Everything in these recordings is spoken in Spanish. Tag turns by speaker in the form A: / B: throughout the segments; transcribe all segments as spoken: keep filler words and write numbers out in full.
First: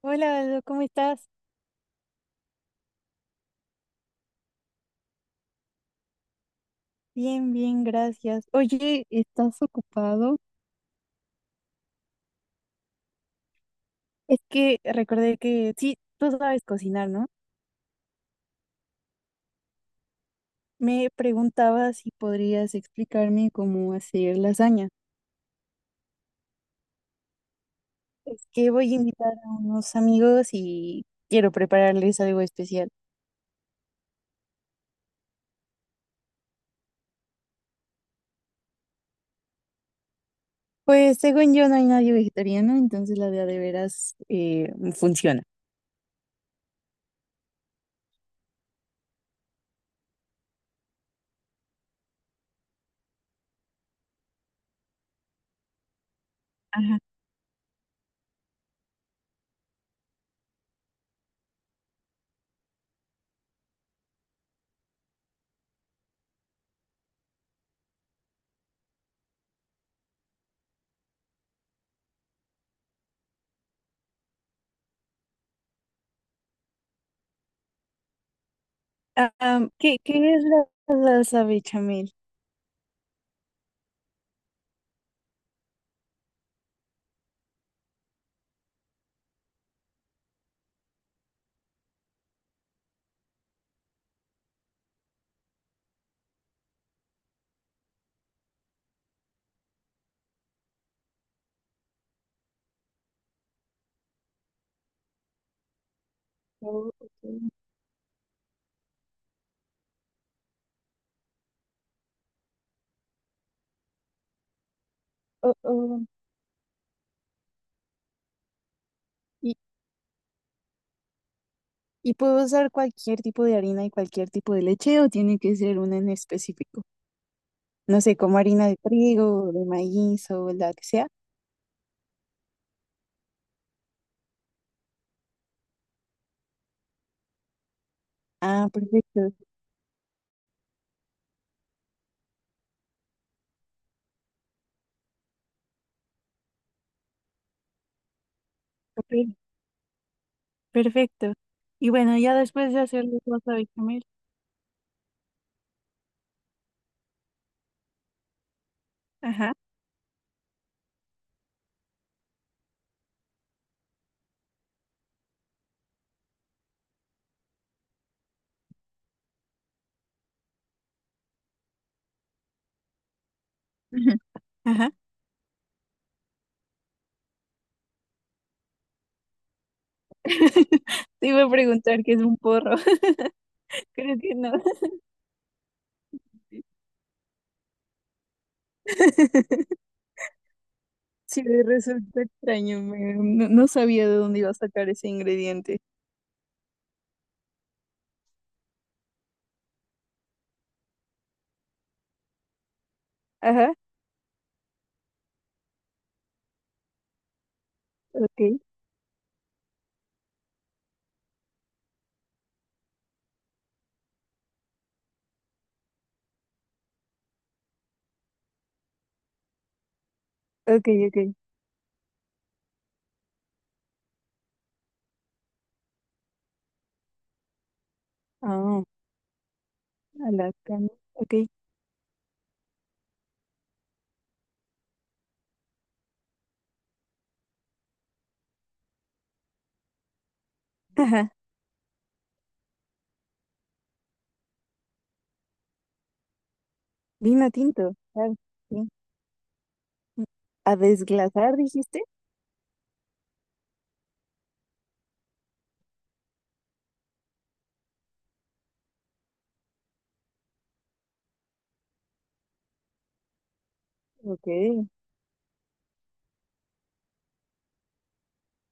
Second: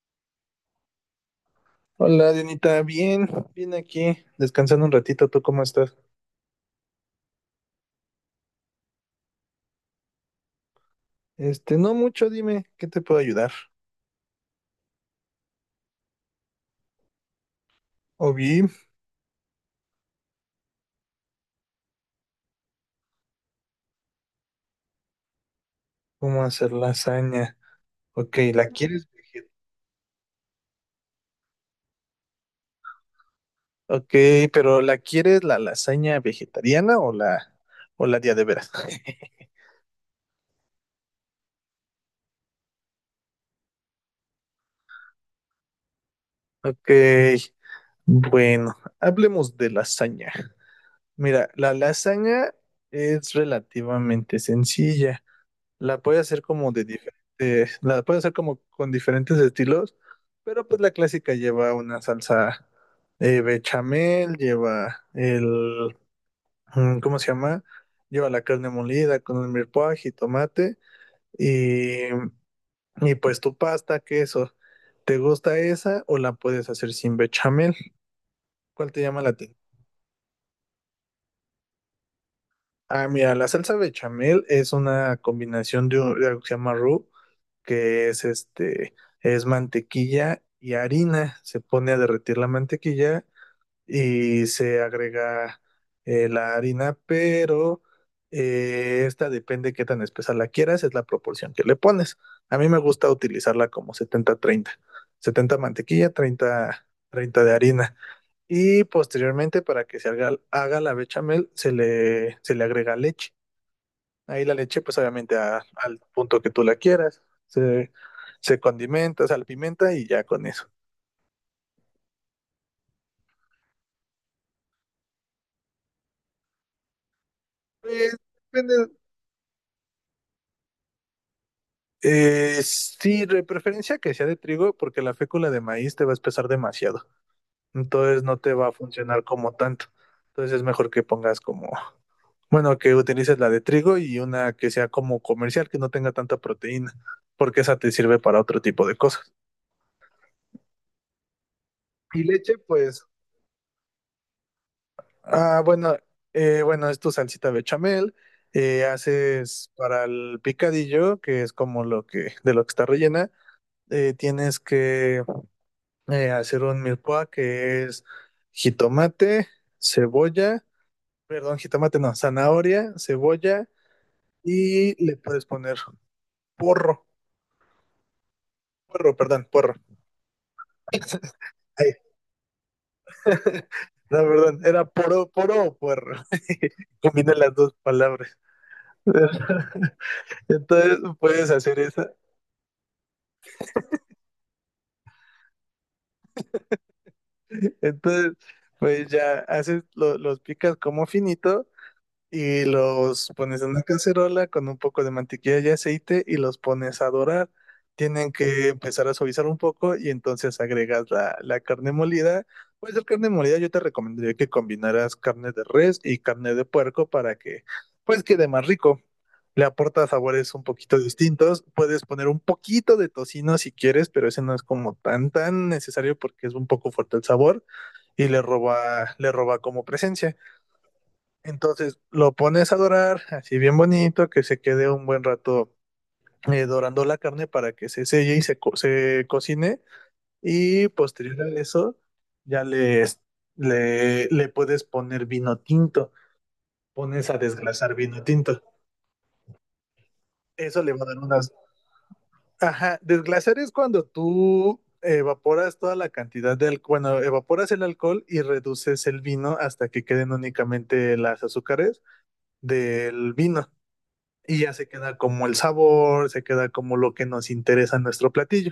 A: Hola, Aldo, ¿cómo estás?
B: Hola, Dianita, bien, bien aquí, descansando un ratito, ¿tú cómo estás?
A: Bien, bien, gracias. Oye, ¿estás ocupado?
B: Este, no mucho, dime, ¿qué te puedo ayudar?
A: Es que recordé que sí, tú sabes cocinar, ¿no?
B: O bien,
A: Me preguntaba si podrías explicarme cómo hacer lasaña.
B: ¿cómo hacer lasaña? Ok,
A: Es
B: ¿la
A: que voy a
B: quieres
A: invitar
B: veget-
A: a unos amigos y quiero prepararles algo especial.
B: Ok, pero ¿la quieres la lasaña vegetariana o la, o la día de veras?
A: Pues según yo no hay nadie vegetariano, entonces la de a de veras eh, funciona.
B: Ok, bueno, hablemos de lasaña. Mira, la lasaña es relativamente sencilla. La puede hacer como de
A: Ajá.
B: diferente, La puede hacer como con diferentes estilos, pero pues la clásica lleva una salsa, eh, bechamel, lleva el, mm, ¿cómo se llama? Lleva la carne molida con el mirepoix y tomate y, y pues tu pasta, queso. ¿Te gusta esa o la puedes hacer sin bechamel? ¿Cuál te llama la
A: Ah,
B: atención?
A: am, ¿qué, qué es la la salsa bechamel?
B: Ah, mira, la salsa bechamel es una combinación de, un- de algo que se llama roux, que es este, es mantequilla y harina. Se pone a derretir la mantequilla y se agrega eh, la harina, pero eh, esta depende qué tan espesa la quieras, es la proporción que le pones. A mí me gusta utilizarla como setenta treinta, setenta mantequilla, treinta
A: Oh,
B: treinta
A: ok.
B: de harina. Y posteriormente, para que se haga, haga la bechamel, se le, se le agrega leche. Ahí la leche, pues obviamente
A: Oh,
B: a- al
A: oh.
B: punto que tú la quieras. Se, se condimenta, se pimienta y ya con eso.
A: ¿Y puedo usar cualquier tipo de harina y cualquier tipo de leche o tiene que ser una en específico? No sé,
B: Pues,
A: como harina de
B: depende.
A: trigo, o de maíz o la que sea.
B: Eh, sí, de preferencia que sea de trigo, porque la fécula de maíz te va a espesar demasiado. Entonces no te
A: Ah,
B: va a funcionar
A: perfecto.
B: como tanto. Entonces es mejor que pongas como, bueno, que utilices la de trigo y una que sea como comercial, que no tenga tanta proteína, porque esa te sirve para otro tipo de
A: Ok,
B: cosas.
A: perfecto. Y bueno,
B: Y
A: ya
B: leche,
A: después de
B: pues.
A: hacer los wasabi comer.
B: Ah, bueno, eh, bueno, es tu salsita bechamel, eh,
A: Ajá.
B: haces para el picadillo, que es como lo que, de lo que está rellena, eh, tienes que eh, hacer un milpoa que es jitomate, cebolla, perdón, jitomate no, zanahoria, cebolla,
A: Ujú. Ajá.
B: y le puedes poner porro, porro, perdón, porro.
A: Te iba a
B: Ahí.
A: preguntar qué es un porro.
B: No,
A: Creo que no.
B: perdón, era poro, poro, o puerro. Combina las dos palabras. Entonces
A: Sí,
B: puedes
A: me
B: hacer eso.
A: resulta extraño. Me- no, no sabía de dónde iba a sacar ese ingrediente.
B: Entonces, pues ya haces, lo- los picas como finito y los pones en
A: Ajá.
B: una cacerola con un poco de mantequilla y aceite y los pones a dorar. Tienen
A: Ok,
B: que empezar a suavizar un poco y entonces agregas la, la carne molida. Pues la carne molida yo te recomendaría que combinaras carne de res y carne de puerco para que pues quede más rico. Le aporta sabores un
A: ok,
B: poquito
A: ok.
B: distintos. Puedes poner un poquito de tocino si quieres, pero ese no es como tan tan necesario porque es un poco fuerte el sabor y le
A: Ah,
B: roba, le roba como
A: a
B: presencia.
A: la cana. Ok.
B: Entonces lo pones a dorar, así bien bonito, que se quede un buen rato eh, dorando la carne para que se selle y se, co- se cocine. Y posterior a eso, ya les, le, le puedes poner vino tinto. Pones a
A: Vino
B: desglasar
A: tinto,
B: vino
A: claro,
B: tinto.
A: sí. A
B: Eso le va a dar unas.
A: desglasar, dijiste.
B: Ajá, desglasar es cuando tú evaporas toda la cantidad de alcohol, bueno, evaporas el alcohol y reduces el vino hasta que queden únicamente las azúcares del vino
A: Ok.
B: y ya se queda como el sabor, se queda como lo que nos interesa en nuestro platillo,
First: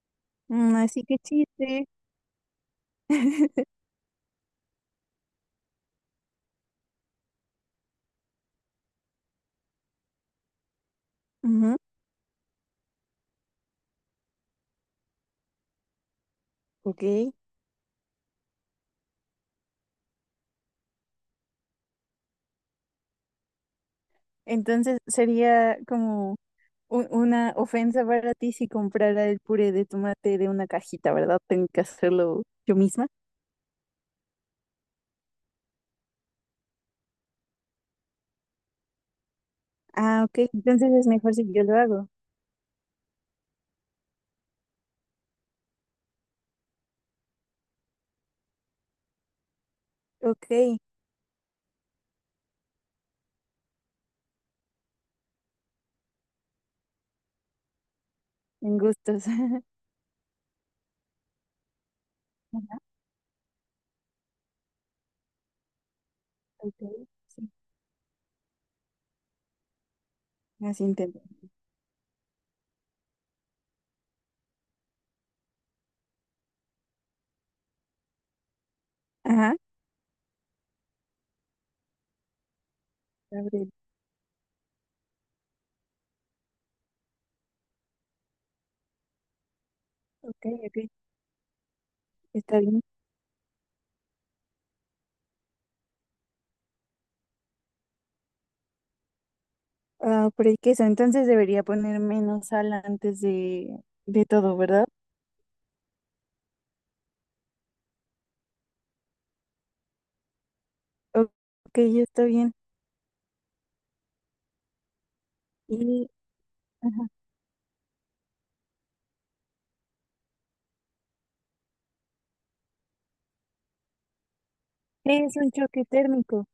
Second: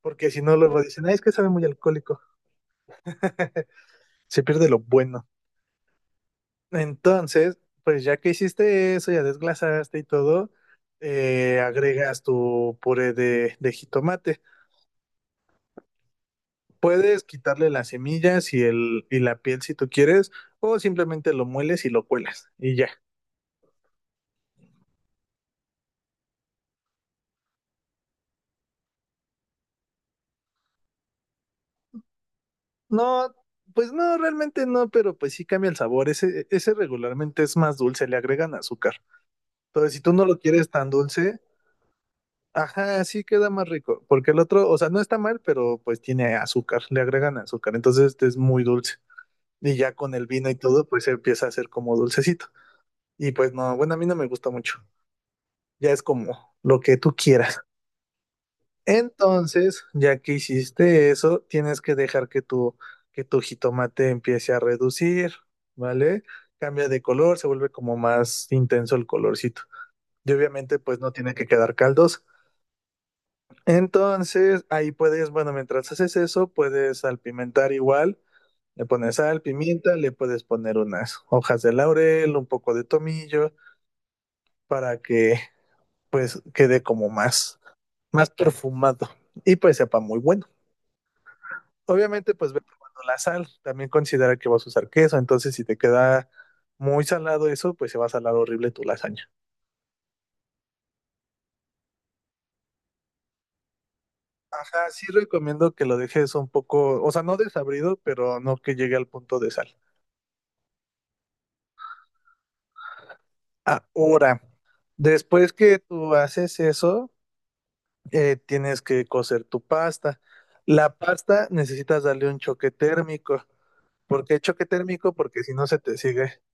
B: porque si no
A: Mm,
B: luego
A: así
B: dicen, "Ah,
A: que
B: es que sabe muy
A: chiste.
B: alcohólico," se pierde lo bueno. Entonces, pues ya que hiciste eso, ya desglasaste y todo, eh,
A: Ujú,
B: agregas tu puré de, de jitomate.
A: ok.
B: Puedes quitarle las semillas y, el, y la piel si tú quieres, o simplemente lo mueles y lo cuelas y ya.
A: Entonces sería como u- una ofensa para ti si comprara el puré de tomate de una cajita, ¿verdad? Tengo que hacerlo yo misma.
B: No, pues no, realmente no, pero pues sí cambia el sabor. Ese, ese regularmente es más dulce, le agregan azúcar. Entonces, si tú
A: Ah,
B: no lo
A: ok.
B: quieres tan
A: Entonces es mejor
B: dulce,
A: si yo lo hago.
B: ajá, sí queda más rico. Porque el otro, o sea, no está mal, pero pues tiene azúcar, le agregan azúcar. Entonces, este es muy dulce. Y ya con el vino y
A: Ok.
B: todo, pues empieza a ser como dulcecito. Y pues no, bueno, a mí no me gusta mucho. Ya es como lo que tú quieras.
A: En gustos.
B: Entonces, ya que hiciste eso, tienes que dejar que tu,
A: Ajá,
B: que tu jitomate empiece a reducir, ¿vale?
A: ok.
B: Cambia de color, se
A: Sí,
B: vuelve como más intenso el colorcito. Y obviamente,
A: así
B: pues no
A: intento.
B: tiene que quedar caldoso. Entonces, ahí puedes, bueno, mientras haces eso, puedes salpimentar igual. Le pones sal,
A: Ajá.
B: pimienta, le puedes poner unas hojas de laurel, un poco de tomillo,
A: Gabriel.
B: para que pues quede como más, más perfumado y pues sepa muy
A: Ok,
B: bueno.
A: ok.
B: Obviamente, pues
A: Está
B: ve
A: bien.
B: probando la sal. También considera que vas a usar queso. Entonces, si te queda muy salado eso, pues se va a salar horrible tu lasaña.
A: Ah, pero es que eso, entonces debería poner menos sal antes de, de todo, ¿verdad?
B: Ajá, sí recomiendo que lo dejes un poco, o sea, no desabrido, pero no que llegue al punto de sal.
A: O- Ok, ya está bien.
B: Ahora, después que
A: Y,
B: tú haces
A: ajá,
B: eso, eh, tienes que cocer tu pasta. La pasta necesitas darle un choque térmico. ¿Por qué choque térmico?
A: ¿qué es
B: Porque
A: un
B: si no se
A: choque
B: te sigue.
A: térmico?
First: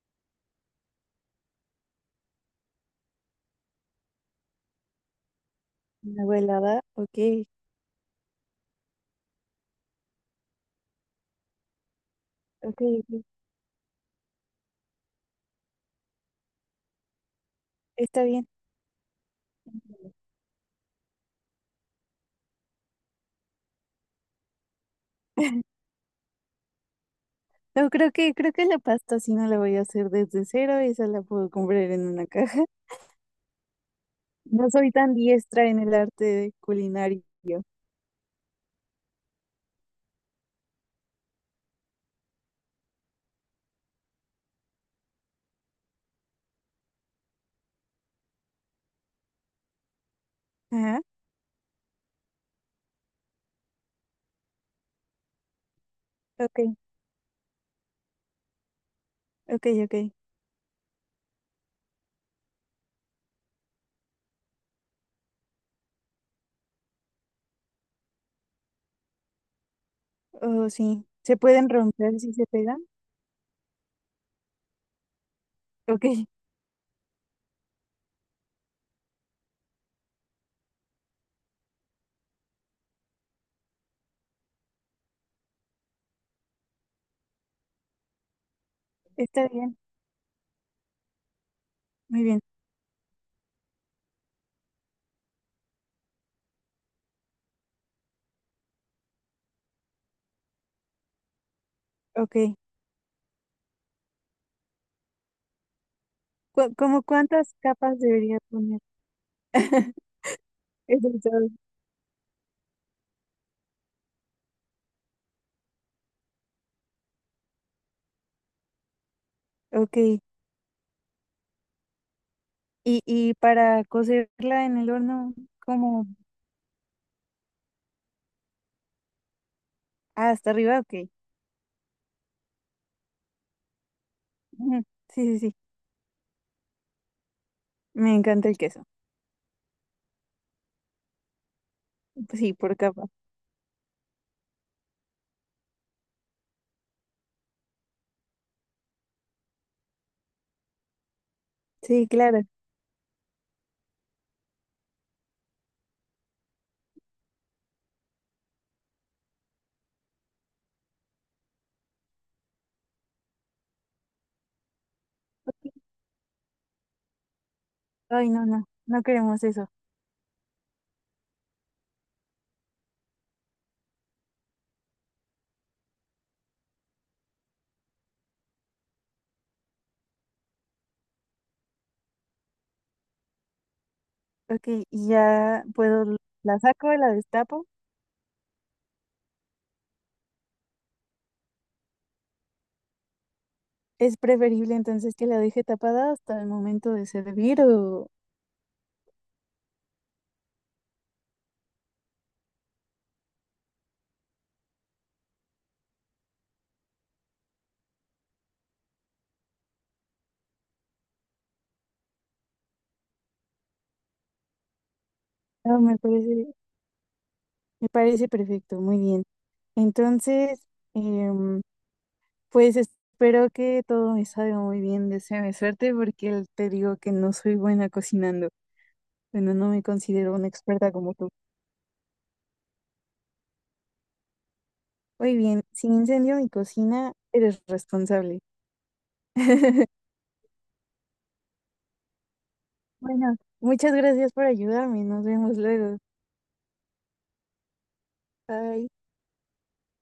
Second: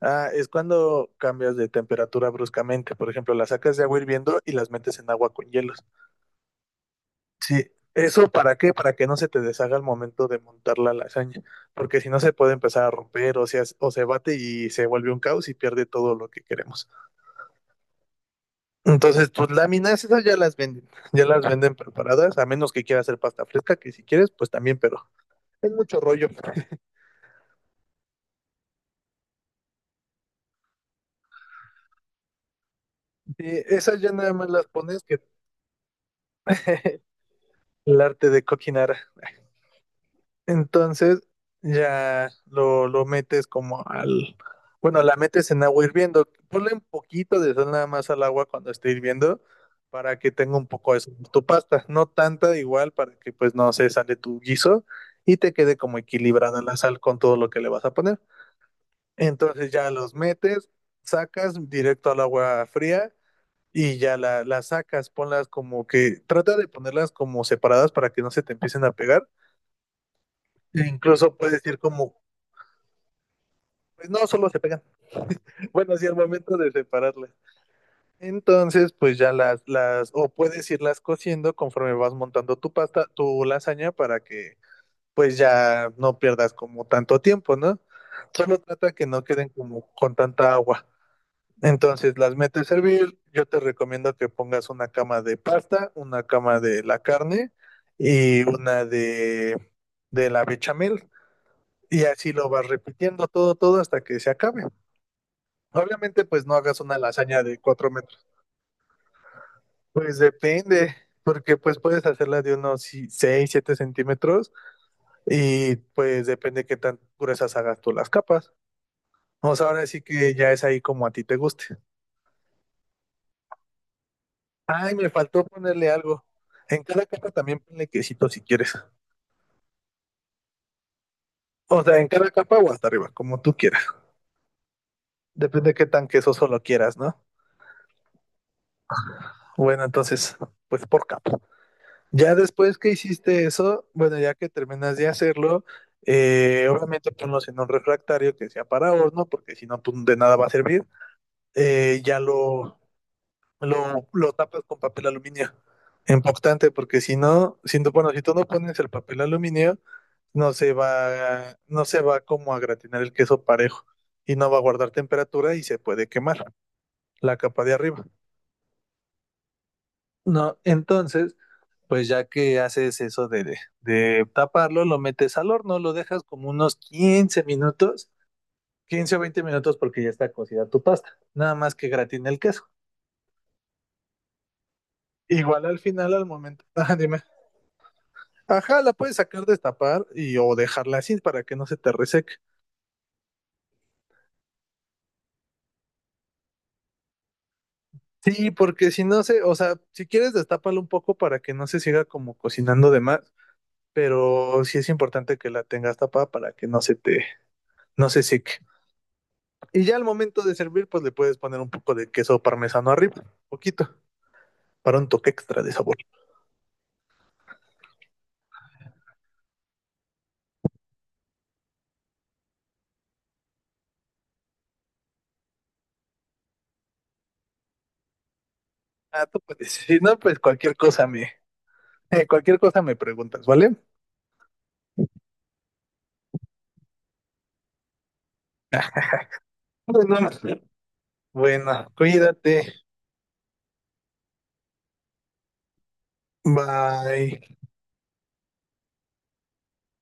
B: Ah, es cuando cambias de temperatura bruscamente. Por ejemplo, las sacas de agua hirviendo y las metes en agua con hielos.
A: Una helada, ok,
B: Sí. ¿Eso para qué? Para que no se te deshaga al momento de montar la lasaña. Porque si no se puede
A: ok,
B: empezar a
A: ok,
B: romper, o sea, o se bate y se vuelve un caos y pierde todo lo que queremos.
A: está bien.
B: Entonces, tus láminas, esas ya las venden. Ya las venden preparadas, a menos que quieras hacer pasta fresca, que si quieres, pues también, pero es mucho rollo.
A: No, creo que, creo que la pasta sí no la voy a hacer desde cero, esa la puedo comprar en una caja.
B: Sí, esas ya nada más las
A: No soy
B: pones
A: tan
B: que
A: diestra en el arte culinario.
B: el arte de cocinar. Entonces ya lo, lo metes como al. Bueno, la metes en agua hirviendo. Ponle un poquito de sal nada más al agua cuando esté hirviendo para que tenga un poco de
A: Ajá,
B: sabor tu pasta. No tanta igual para que pues no se sale tu guiso y te quede como
A: ok,
B: equilibrada la sal con todo lo que le vas a poner.
A: ok,
B: Entonces ya
A: ok.
B: los metes, sacas directo al agua fría y ya la, las sacas. Ponlas como que. Trata de ponerlas como separadas para que no se te empiecen a pegar.
A: Oh,
B: E
A: sí.
B: incluso
A: ¿Se
B: puedes
A: pueden
B: ir como.
A: romper si se pegan?
B: Pues no, solo se pegan. Bueno,
A: Ok,
B: sí, al momento de separarlas. Entonces, pues ya las, las, o puedes irlas cociendo conforme vas montando tu pasta, tu lasaña para que pues ya no pierdas como tanto tiempo, ¿no? Solo trata que no
A: está
B: queden
A: bien,
B: como con tanta agua. Entonces
A: muy
B: las
A: bien,
B: metes a hervir. Yo te recomiendo que pongas una cama de pasta, una cama de la carne y una de, de la bechamel. Y así
A: ok.
B: lo vas repitiendo todo, todo hasta que se acabe. Obviamente, pues no
A: Cu-
B: hagas una
A: ¿Cómo
B: lasaña
A: cuántas
B: de cuatro
A: capas
B: metros.
A: debería poner?
B: Pues depende,
A: Eso es todo.
B: porque pues puedes hacerla de unos si- seis, siete centímetros y pues depende qué tan gruesas hagas tú las capas. O sea, ahora
A: Ok.
B: sí que ya es ahí como a ti te guste.
A: Y, y para cocerla en el
B: Ay, me
A: horno,
B: faltó ponerle
A: como
B: algo. En cada capa también ponle quesito si quieres.
A: ah, hasta arriba, ok.
B: O sea, en cada capa o hasta arriba, como tú quieras.
A: Ujú. Sí, sí, sí.
B: Depende de qué tan queso solo quieras, ¿no?
A: Me encanta el queso.
B: Bueno, entonces, pues por capa. Ya
A: Sí, por
B: después que
A: capa.
B: hiciste eso, bueno, ya que terminas de hacerlo, eh, obviamente ponlos en un refractario que sea para horno, porque si no, pues de nada va a servir. Eh,
A: Sí,
B: ya
A: claro.
B: lo, lo, lo tapas con papel aluminio importante, porque si no, si no, bueno, si tú no pones el papel aluminio, no se va, no se va como a gratinar el queso parejo y no va a guardar temperatura y
A: Ok.
B: se puede quemar la capa de arriba.
A: Ay, no, no. No queremos eso.
B: No, entonces, pues ya que haces eso de, de taparlo, lo metes al horno, lo dejas como unos quince minutos, quince o veinte minutos porque ya está cocida tu pasta, nada más que gratine el queso.
A: Ok, y ya
B: Igual al final,
A: puedo,
B: al
A: la
B: momento,
A: saco,
B: ah,
A: la
B: dime,
A: destapo.
B: ajá, la puedes sacar, destapar y o dejarla así para que no se te reseque.
A: Es preferible entonces que la deje tapada hasta el momento de servir o...
B: Sí, porque si no se, o sea, si quieres destápalo un poco para que no se siga como cocinando de más, pero sí es importante que la tengas tapada para que no se te, no se seque. Y ya al momento de servir, pues le puedes poner un poco de queso parmesano arriba, poquito, para un toque extra de
A: No,
B: sabor.
A: me parece, me parece perfecto, muy bien. Entonces, em, pues espero que todo me salga muy bien, deséame suerte porque el- te digo que no soy buena cocinando.
B: Ah, tú
A: Bueno, no
B: puedes.
A: me
B: Si no,
A: considero
B: pues
A: una
B: cualquier
A: experta
B: cosa
A: como tú.
B: me, eh, cualquier cosa me preguntas, ¿vale?
A: Muy bien, si incendio mi cocina, eres responsable.
B: Bueno, bueno, cuídate.
A: Bueno, muchas gracias por ayudarme. Nos vemos luego.
B: Bye.
A: Bye.